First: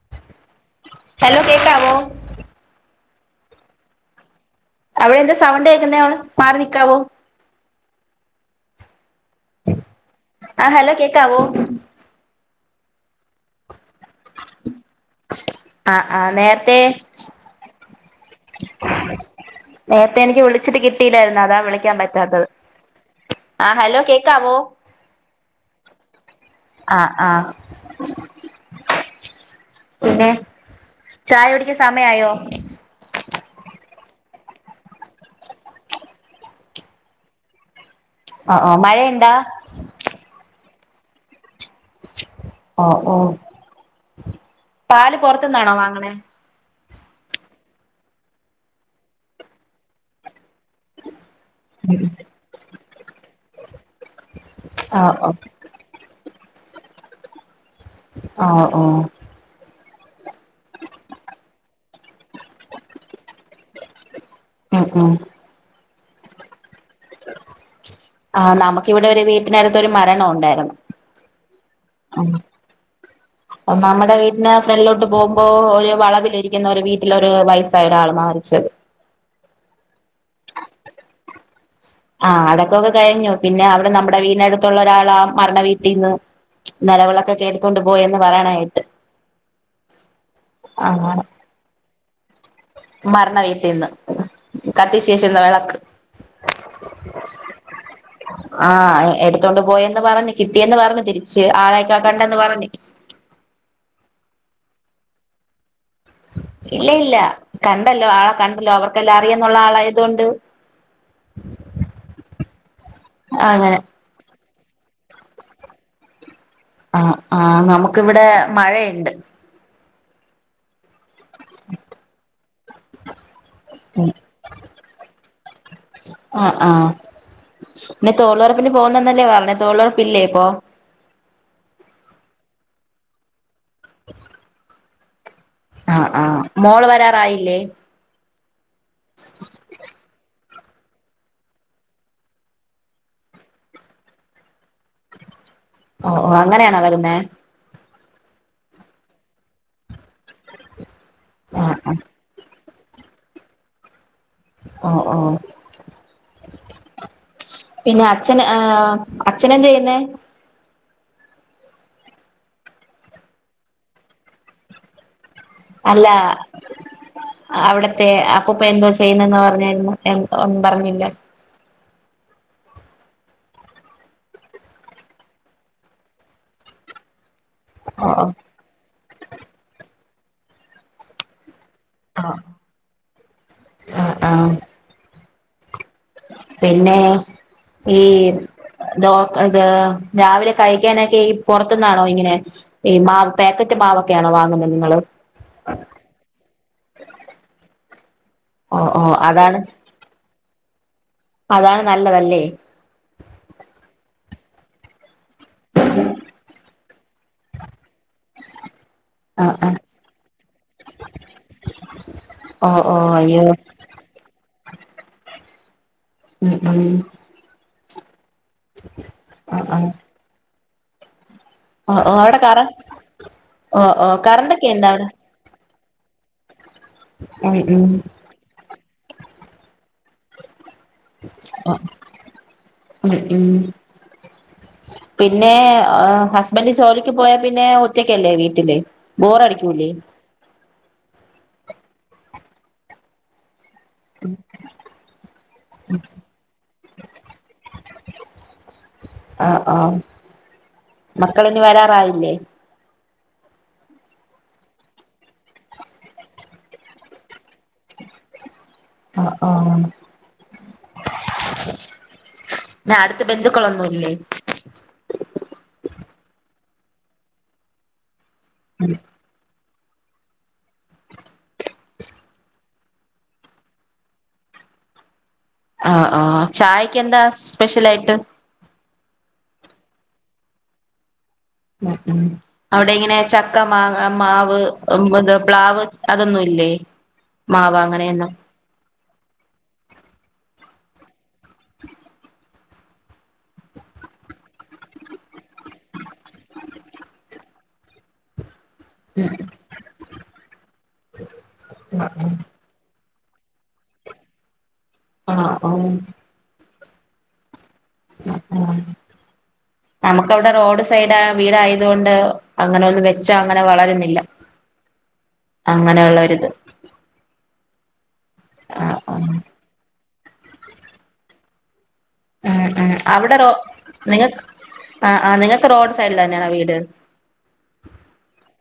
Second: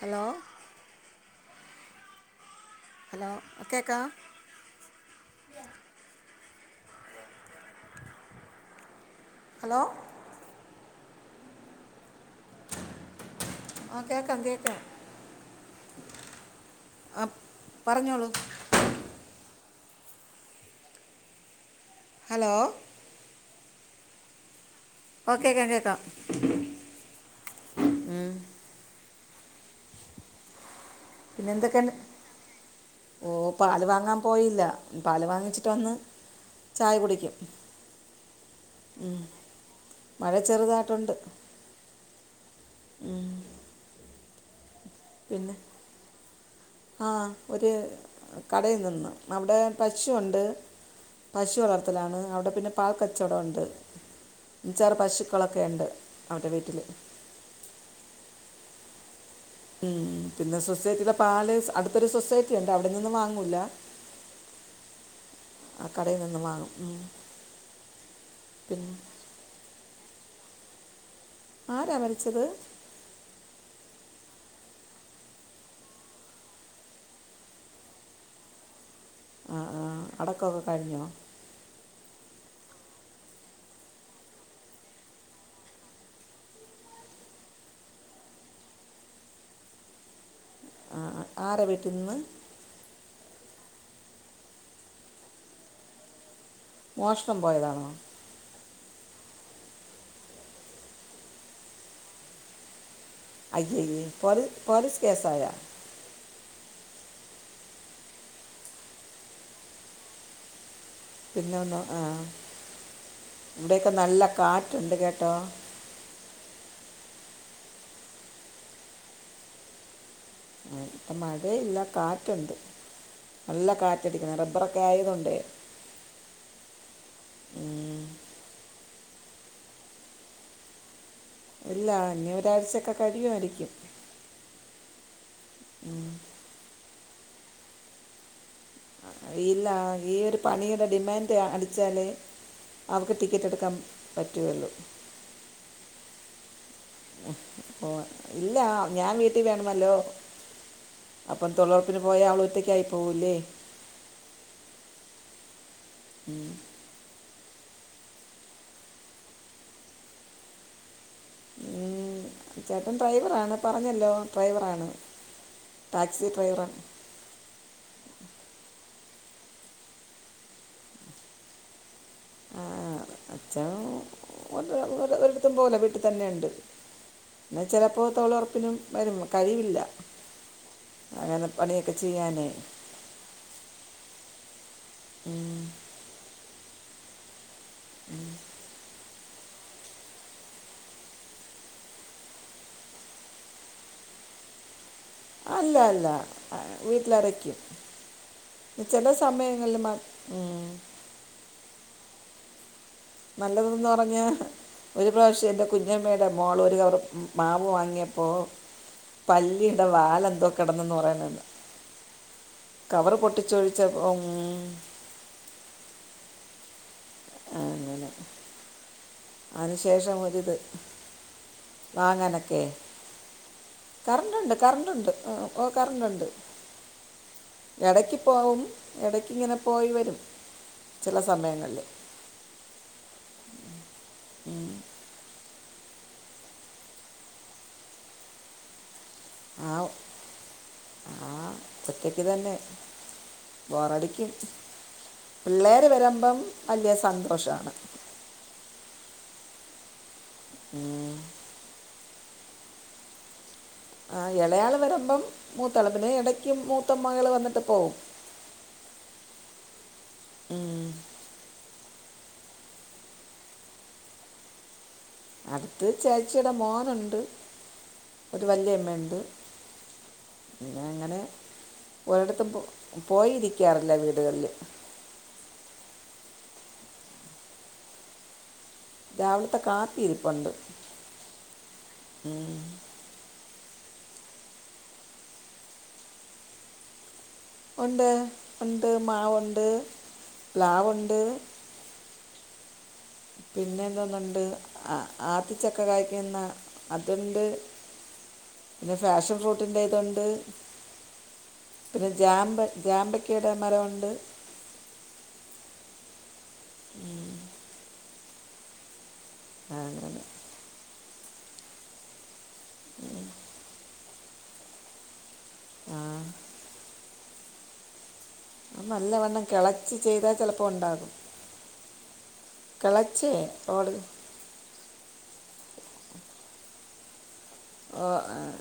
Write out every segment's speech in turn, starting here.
Hello hello കേക്കാവോ hello കേക്കാം അവിടെ എന്താ സൗണ്ടേക്കുന്നേ അവട് മാറി നിക്കാവോ ഹലോ ആഹ് ഹലോ കേക്കാവോ ആഹ് കേക്കാം കേക്കാം അ അ നേരത്തേ ആ പറഞ്ഞോളൂ നേരത്തെ എനിക്ക് വിളിച്ചിട്ട് കിട്ടിയില്ലായിരുന്നു അതാ വിളിക്കാൻ പറ്റാത്തത് ഹലോ ആഹ് ഹലോ കേക്കാവോ ഓ കേക്കാം കേക്കാം ആ ആ ഉം പിന്നേ പിന്നെന്തൊക്കെണ്ട് ഓഹ് പാല് വാങ്ങാൻ പോയില പാല് വാങ്ങിച്ചിട്ട് വന്ന് ചായ കുടിക്കും അ ആഹ് ഉം. മഴയ്ണ്ടാ മഴ ചെറുതായിട്ടുണ്ട് ഒ ഉം. ഓഹ് പാല് പൊറത്ത്ന്നാണോ വാങ്ങണേ ആഹ് ഒരു കടയിൽ നിന്ന് അവിടെ പശുണ്ട് പശു വളർത്തലാണ് അവിടെ പിന്നെ പാൽക്കച്ചവടണ്ട് ഇഞ്ചാറ് ഓ ഓ പശുക്കളൊക്കെ ഇണ്ട് അവര വീട്ടില് ആഹ് ഓഹ് ഉം പിന്നെ സൊസൈറ്റിലെ പാല് അടുത്തൊരു സൊസൈറ്റിണ്ട് അവിടെ നിന്നും വാങ്ങൂല്ല ഉം ഉം അ കടയിൽ നിന്നും വാങ്ങും ഉം ആഹ് പിന്നെ നമുക്കിവിടെ ഒരു വീട്ടിനട്ത്തൊരു മരണുണ്ടായിരുന്നു ആരാ മരിച്ചത് [inaudible] നമ്മടെ വീട്ടിന് ഫ്രണ്ടിലോട്ട് പോകുമ്പോ ഒരു വളവിലിരിക്കുന്ന ഒരു വീട്ടിലൊരു വയസ്സായ ഒരാൾ മാരിച്ചത് ആഹ് ആഹ് അടക്കൊക്കെ കഴിഞ്ഞോ ആഹ് അടക്കൊക്കെ കഴിഞ്ഞു പിന്നെ അവിടെ നമ്മുടെ വീടിനടുത്തുള്ള ഒരാളാ മരണ വീട്ടീന്ന് നില വിളക്കൊക്കെ എടുത്തോണ്ട് പോയെന്ന് പറേണ കേട്ട് അ അങ്ങനെ ആഹ് ആരെ വീട്ടിന്ന് മരണ വീട്ടിന്ന് കത്തിച്ചെച്ചീള വിളക്ക് മോഷണം പോയതാണോ ആഹ് എടുത്തോണ്ട് പോയെന്ന് പറഞ്ഞ് കിട്ടിയെന്ന് പറഞ്ഞ് തിരിച്ച് ആളേക്കെ കണ്ടെന്ന് പറഞ്ഞ് അയ് ശെരി പോലീ പോലീസ് കേസായ ഇല്ല ഇല്ല കണ്ടല്ലോ ആളെ കണ്ടല്ലോ അവർക്കെല്ലാ അറിയന്നുള്ള ആളായതൊണ്ട് പിന്നെ ഒന്നു ആഹ് അങ്ങനെ ഇവിടെക്കെ നല്ല കാറ്റുണ്ട് കേട്ടോ ആഹ് ആഹ് നമുക്കിവിടെ മഴയ്ണ്ട് ഉം ഇപ്പം മഴയില്ല കാറ്റുണ്ട് നല്ല കാറ്റടിക്കുന്നത് റബ്ബറൊക്കെയായതോണ്ടേ ആഹ് ആഹ് ഉം. പിന്നെ തോളുറപ്പിന് പോകുന്നന്നല്ലേ പറഞ്ഞ തോളുറപ്പില്ലേ ഇപ്പോ ഇല്ലാ ഇനി ഒരാഴ്ചൊക്കെ കഴിയുയായിരിക്കും [inaudible] ആഹ് ആഹ് മോള് വരാറായില്ലേ അ ഇല്ലാ ഈ ഒരു പണിയുടെ ഡിമാൻഡ് അടിച്ചാല് അവക്ക് ടിക്കറ്റ് എടുക്കാൻ പറ്റു ഉള്ളൂ ഓ ഓ അങ്ങനെയാണോ വരുന്നേ ഓഹ് ഇല്ലാ ഞാൻ വീട്ടിൽ വേണമല്ലോ അപ്പം ആഹ് ആഹ് തൊഴിലോറപ്പിന് പോയാ അവള് ഒറ്റക്കായി പോവൂല്ലേ ഓഹ് ഓഹ് പിന്നെ അച്ഛൻ ഏഹ് അച്ഛനെന്തെയ്യുന്നേ ഉം ചേട്ടൻ ഡ്രൈവറാണ് പറഞ്ഞല്ലോ ഡ്രൈവറാണ് അല്ലാ ടാക്സി ഡ്രൈവറാണ് അവിട്ത്തെ അപ്പൂപ്പൻ എന്തോ ചെയ്യണേന്നാ പറഞ്ഞാരുന്ന് എ ഒന്നും പറഞ്ഞില്ല ആഹ് അച്ഛൻ ഒ ഒരടത്തും പോവൂല വീട്ടിൽ തന്നെ ഉണ്ട് പിന്നെ ചിലപ്പോ ഓ ഓ തൊഴിലോറപ്പിനും വരും കഴിവില്ല അങ്ങനെ പണിയൊക്കെ ആഹ് ചെയ്യാനേ ആഹ് ആഹ് ഉം പിന്നേ ഈ ദോ ഇത് രാവിലെ കഴിക്കാനൊക്കെ ഈ പുറത്തുന്നാണോ ഇങ്ങനെ ഈ മാവ് പാക്കറ്റ് മാവൊക്കെയാണോ വാങ്ങുന്നത് നിങ്ങള് അല്ല അല്ല വീട്ടില് അരക്കും ഓ ഓ ചില അതാണ് സമയങ്ങളില് മാ ഉം അതാണ് നല്ലതല്ലേ നല്ലതെന്ന് പറഞ്ഞാ ഒരു പ്രാവശ്യം എൻ്റെ കുഞ്ഞമ്മേടെ മോള് ഒരു കവറ് മാവ് വാങ്ങിയ പ്പോ ആഹ് ആഹ് പല്ലിടെ വാലെന്തോ കിടന്നെന്ന് പറയണേ [inaudible] ഓഹ് ഓഹ് അയ്യോ ച്ചേ ഉം ഉം ഉം ആഹ് അങ്ങനെ ആഹ് ആഹ് അതിനുശേഷം ഒരിത് ഓ ഓ അവിടെ വാങ്ങാനൊക്കെയേ കറ ഓ ഓ കറണ്ടൊണ്ട് കറണ്ടൊക്കെ ഇണ്ട അവിടെ കറണ്ടൊണ്ട് ഓഹ് കറണ്ട് ഒണ്ട് ഉം എടക്ക് പോവും എടക്കിങ്ങനെ പോയി വരും ചില ഉം സമയങ്ങളില് ഉം ഉം പിൻ ന്നെ ഹസ്ബൻഡ് ജോലിക്ക് പോയാ പിന്നെ ഒറ്റക്കല്ലേ വീട്ടില് ആഹ് ബോറടിക്കൂലേ ആഹ് ഒറ്റക്ക് തന്നെ ബോറടിക്കും പിള്ളേര് വരുമ്പം വലിയ സന്തോഷാണ് ആഹ് ആഹ് മക്കളിഞ്ഞ് വരാറായില്ലേ ആഹ് ഇളയാള് വരുമ്പം മൂത്താള് പിന്നെ ഇടക്കും മൂത്ത മകള് വന്നിട്ട് പോവും ആഹ് ആഹ് അടുത്ത് ബന്ധുക്കളൊന്നും ഇല്ലേ അടുത്ത് ചേച്ചിടെ മോനോണ്ട് ഒരു വല്യമ്മണ്ട് പിന്നെ അങ്ങനെ ഒരിടത്തും പോ പോയി ഇരിക്കാറില്ല വീടുകളില് ആഹ് ആഹ് ചായക്ക് എന്താ സ്പെഷ്യൽ ആയിട്ട് രാവിലത്തെ കാപ്പി ഇരിപ്പൊണ്ട് ഉം ഉം അവിടെ എങ്ങനെ ചക്ക മാങ്ങ മാവ് ഇത് പ്ലാവ് അതൊന്നും ഇല്ലേ മാവ് ഒണ്ട് അങ്ങനെയൊന്നും ഒണ്ട് മാവൊണ്ട് പ്ലാവൊണ്ട് പിന്നെ എന്തോന്നൊണ്ട് ആത്തിച്ചക്ക കായ്ക്കുന്ന അതുണ്ട് [inaudible] പിന്നെ ഉം ഫാഷൻ ഫ്രൂട്ടിന്റെ ഇതുണ്ട് പിന്നെ ഉം ജാമ്പ ജാമ്പ ക്ക മരം ഒണ്ട് ആഹ് ആഹ് ആഹ് ആഹ് അങ്ങനെ നമ്മക്കവ്ടെ റോഡ് സൈഡ് വീട് ആയത് കൊണ്ട് അങ്ങനൊന്നും വെച്ചാ അങ്ങനെ വളരുന്നില്ല ആ അങ്ങനെ ഒള്ള ഒരിത് അത് നല്ലവണ്ണം കെളച്ച് ചെയ്താ ചെലപ്പോ ഉണ്ടാകും ഉം കെളച്ചേ ഓട് ആഹ് ആഹ് നിങ്ങക്ക് റോഡ് സൈഡില് തന്നയാണോ വീട് ഓഹ് ആഹ്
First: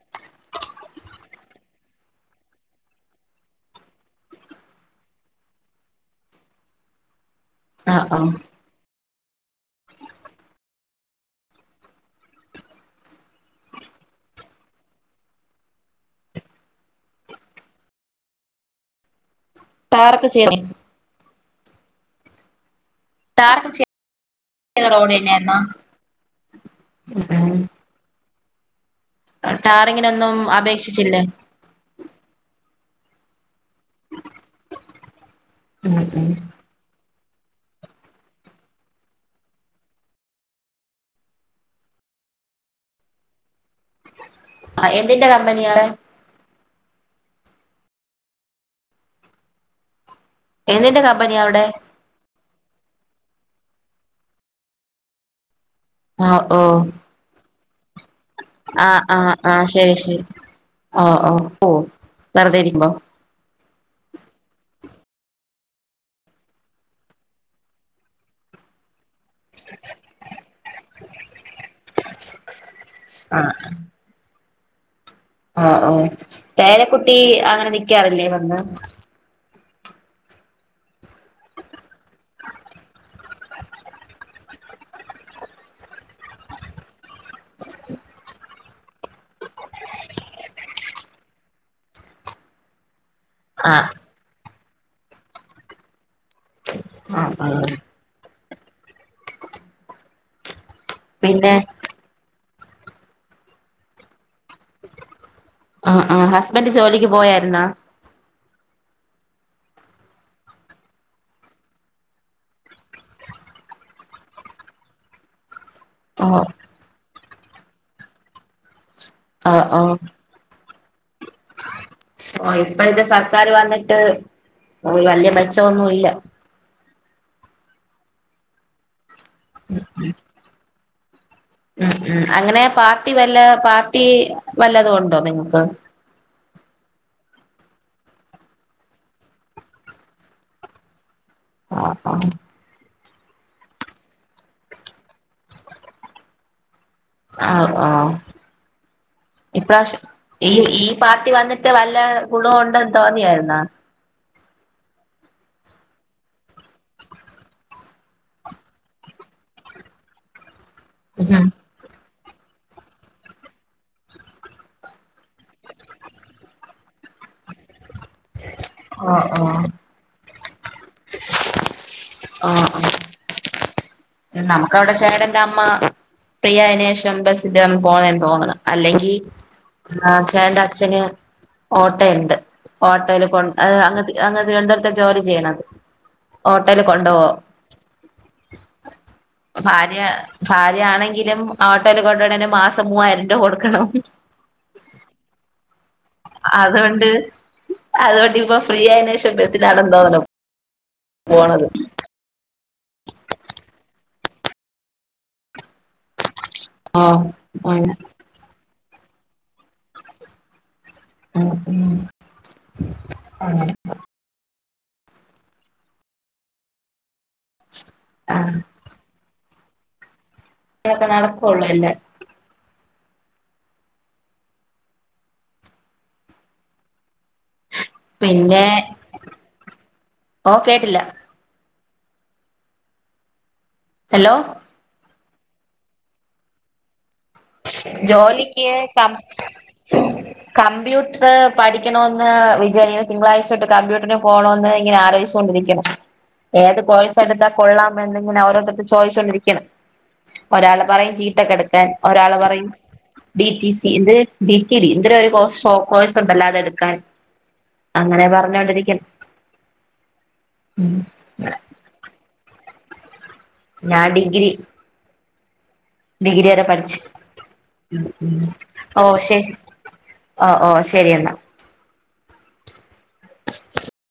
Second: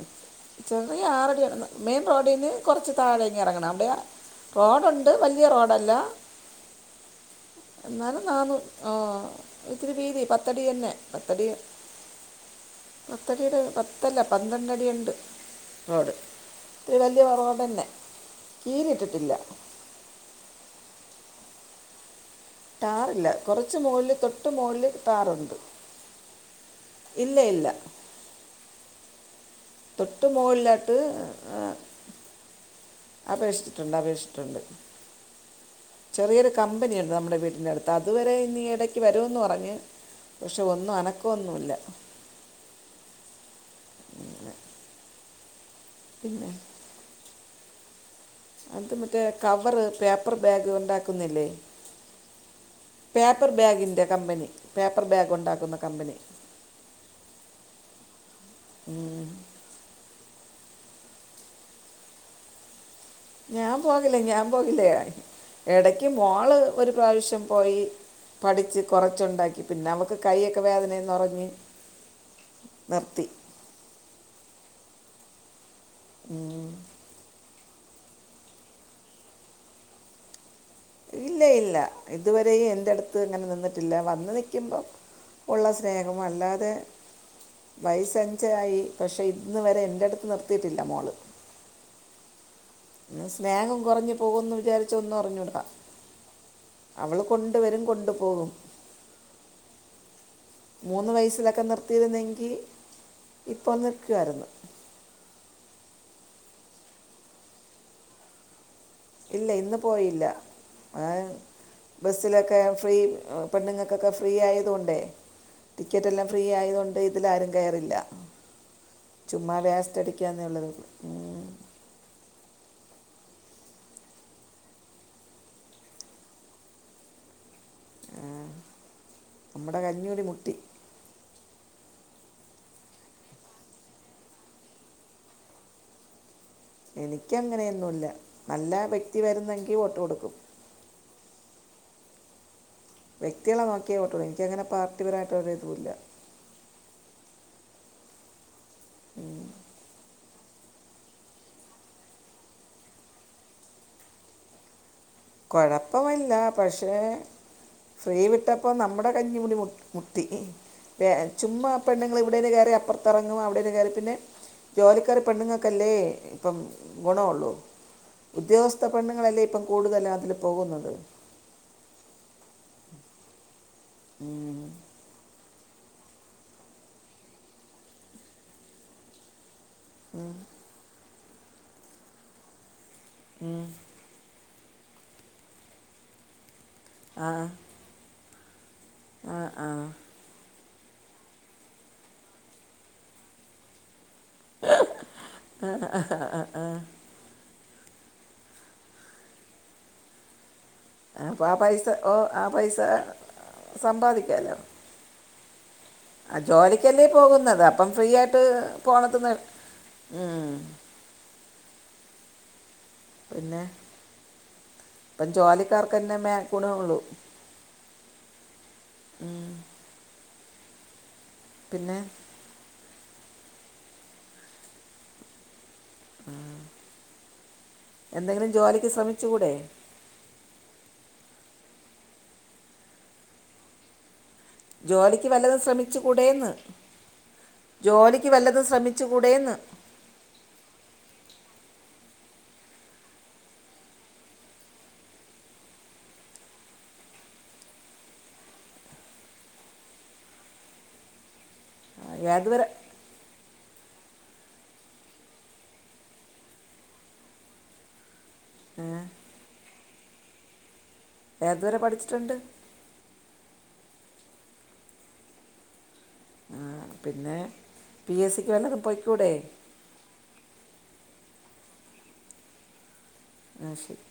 ചെറിയ ആറടി മെയിൻ റോഡീന്ന് കുറച്ച് താഴേക്ക് ഇറങ്ങണം അവിടെയാ റോഡ് ഒണ്ട് വലിയ റോഡല്ല [inaudible] ആ ആ എന്നാലും നാന്നു ആഹ് ഇച്ചിരി വീതി പത്തടി തന്നെ പത്തടി. പത്തടീടെ പത്ത. ത്തല്ല പന്ത്രണ്ടടിയുണ്ട് റോഡ് ത്തിരി വല്ല്യ റോ റോഡന്നെ. ലീവ് കിട്ടത്തില്ല. ടാറൊക്കെ ചെയ്യണെ. ട്ടാർ. ഇല്ല ടാറൊക്കെ കൊറച്ച് മോളില് തൊട്ട് മോളിൽ ചെയ്ത റോഡ് താറുണ്ട് തന്നെയായിരുന്നോ ഇല്ല ഇല്ല. ആഹ് ട്ടാർ. തൊട്ട് മോളില്ലാട്ട് ഏഹ്. അപേക്ഷിച്ചിട്ടുണ്ട് അപേക്ഷിച്ചിട്ടുണ്ട് ഉം ഉം ചെറിയൊരു. കമ്പനിയുണ്ട് നമ്മുടെ വീട്ടിൻ്റെ അടുത്ത് അതുവരെ ഇനി എടയ്ക്ക് വരുന്ന് പറഞ്ഞ്. പക്ഷെ ഒന്നും അനക്കൊന്നുല്ല. ആഹ് എന്തിന്റെ കമ്പനിയാണ്? പിന്നെ അത് മറ്റേ കവറ് പേപ്പ. പ്പർ ബാഗ് എന്തിന്റെ കമ്പനിയാ ഉണ്ടാക്കുന്നില്ലേ? അവിടെ പേപ്പർ ബാഗിന്റെ കമ്പനി പേപ്പർ ബാഗ് ഉണ്ടാക്കുന്ന. കമ്പനി ആഹ് ഓ ആഹ് ആഹ് ആഹ് ശരി ശരി. ആഹ് ആഹ് ഓ വെറുതെ ഇരിക്കുമ്പോ. ഞാൻ പോന്നില്ലേ ഞാൻ പോകില്ലാ ഇടക്ക് മോള് ഒരു പ്രാവശ്യം പോയി പഠിച്ച് കൊറച്ചുണ്ടാക്കി പിന്നെ അവക്ക് കൈയ്യൊക്കെ വേദനേ ന്നറഞ്ഞ് നിർത്തി. ആഹ്. ആഹ് ഓ ഉം. പേരക്കുട്ടി അങ്ങനെ നിക്കാറില്ലേ വന്ന്. ഇല്ല ഇല്ല ഇതുവരേ എന്റെ അടുത്ത് ഇങ്ങനെ നിന്നിട്ടില്ല വന്ന് നൽക്കുമ്പം. ഉള്ള സ്നേഹം അല്ലാതെ. വയസ്സഞ്ചായി പക്ഷേ ഇന്ന് വരെ എൻ്റെ അടുത്ത് നിർത്തിയിട്ടില്ല മോള്. ന്നെ സ്നേഹം ആഹ് കൊറഞ്ഞു പോകുംന്ന് വിചാരിച്ചോന്നും അറിഞ്ഞൂടാ. അവള് ആഹ് കൊണ്ട് ആഹ് വരും കൊണ്ടു പോകും. മൂന്ന് പിന്നെ വയസ്സിലൊക്കെ നിർത്തിയിരുന്നെങ്കി ഇപ്പൊ നിർക്കുവായിരുന്നു. ആഹ് ആഹ് ഹസ്ബൻഡറ് ജോലിക്ക് പോയായിരുന്നാ? ഇല്ല ഇന്ന് പോയില്ല ആഹ് ബസ്സിലൊക്കെ ഫ്രീ ഏഹ് പെണ്ണുങ്ങക്കൊക്കെ ഫ്രീ ആയതുതോണ്ടേ. ടിക്കറ്റെല്ലാം ഫ്രീ ഓഹ് ആയതുകൊണ്ട് ഇതിലാരും കയറില്ല ചുമ്മാ ആഹ് ആഹ് വേസ്റ്റടി. ക്ക ന്നുള്ളതേള്ളൂ ഉംഹ് ആഹ് ഇപ്പോഴത്തെ സർക്കാര് വന്നിട്ട് വല്ല്യ മെച്ചോന്നുല്ല. ആഹ് നമ്മുടെ കഞ്ഞൂടി മു. ഉം ഉം അങ്ങനെ പാർട്ടി വല്ല പാർട്ടി വല്ലതുണ്ടോ നിങ്ങൾക്ക്? എനിക്കങ്ങനെയ്ന്നുല്ല നല്ല വ്യക്തി വരുന്നെങ്കിൽ വോട്ട് കൊടുക്കും. ആഹ് ആഹ്. വ്യക്തികളെ നോക്കിയേ വോട്ടൊള്ളു എിനിക്കങ്ങനെ പാർട്ടിപരായിട്ടൊരുതുല്ല. ആഹ് ആഹ് ഇപ്രാശ. ഈ ഈ പാർട്ടി വന്നിട്ട് വല്ല ഗുണ ഉണ്ടന്ന് തോന്നിയായിരുന്നാ? കൊഴപ്പമല്ല പക്ഷേ. ഫ്രീ വിട്ടപ്പോ നമ്മുടെ കഞ്ഞിമുടി മു മുട്ടി ഉം ചുമ്മാ. പെണ്ണുങ്ങൾ ഇവിടുന്ന് കേറി അപ്പർത്തെറങ്ങും. അവിടേന്ന് കേറി പിന്നെ ജോലിക്കാര് പെണ്ണുങ്ങക്കല്ലേ ഇപ്പം ഗുണേള്ളൂ. ഉദ്യോഗസ്ഥ ആഹ് പെണ്ണുങ്ങളല്ലേ ഇപ്പം ആഹ് കൂടുതലാതിൽ പോകുന്നത്. ആഹ് ആഹ് ഉം. നമുക്കവിടെ ശെടന്റെമ്മ. ഫ്രീ ആയിനേഷം ബസ്സ്ലാണ് പോന്നെ തോന്നണ് അല്ലെങ്കി. ആഹ് ഛാന്റെ അച്ഛന് ഓട്ടെണ്ട്. ഓട്ടോല് കൊണ്ട് ഉം. അങ്ങ് അങ്ങത്തെ ഞാന് തിരുവനന്തപുരത്തെ ജോലി ചെയ്യണത് ഹോട്ടല് കൊണ്ടൊവോ ആആഹ് ഭാര്യ ഭാര്യയാണെങ്കിലും ഓട്ടല് കൊണ്ട്ണെന് മാസം മൂവായിരം രൂപ കൊടുക്കണം അതൊണ്ട് അതോണ്ടിപ്പോ ഫ്രീ ആയേനേശേഷം ബസ്സിലാണെന്ന് തോന്നണേ അപ്പൊ ആപൈസ ഓ ആപൈസ സംബ്ബാദിക്കാല്ലോ ആ ജോലിക്കല്ലേ ആഹ് പോകുന്നത് അപ്പം അങ്ങനെ ഫ്രീ ആയിട്ട് പോണത് ഉം അതെ പിന്നെ ഇപ്പം ജോലിക്കാർക്കന്നെ മേ ഗുണേള്ളൂ ആഹ് അങ്ങനെക്കെ നടക്കോള്ളു പിന്നെ എല്ലാം ആ എന്തെങ്കിലും പിന്നെ ജോലിക്ക് ശ്രമിച്ചു കൂടെ ഓ കേട്ടില്ല ഹലോ ജോലിക്ക് വല്ലതും ശ്രമിച്ചുകൂടെന്ന് ജോലിക്ക് വല്ലതും ശ്രമിച്ചുകൂടെന്ന് [unintelligible] കമ്പ്യൂട്ടർ പഠിക്കണോന്ന് വിജാരി തിങ്കളാഴ്ചോട്ട് കമ്പ്യൂട്ടറിന് പോണോന്ന് ഇങ്ങനെ ആലോചി ഏത് കോഴ്‌സ് എടുത്താ കൊള്ളാം എന്നിങ്ങനെ ഓരോരുത്തര്ത്ത് ചോയിച്ചോണ്ടിരിക്കാണ് ഒരാള് പറയും ജീ ടെക്ക് എട്ക്കാൻ ആ, ഒരാള് പറ ഏതുവരെ ഡി റ്റി സി ഇത് ഡീറ്റലി എന്തൊരു കോഴ്സ്ണ്ടല്ലോ അത് എടുക്കാന് അങ്ങനെ ഏ, പറഞ്ഞോണ്ടിരിക്ക്ണ് ഉം ഏതുവരെ പഠിച്ചിട്ടുണ്ട് ഞാൻ ഡിഗ്രി ഡിഗ്രി ആ, വരെ പഠിച്ച് പിന്നെ ഉം പി എസ് ഉം സിക്ക് വല്ലതും ഓ പോയിക്കൂടെ ശെരി ഓ ഓ ശരി എന്നാ ന്നാ ശരി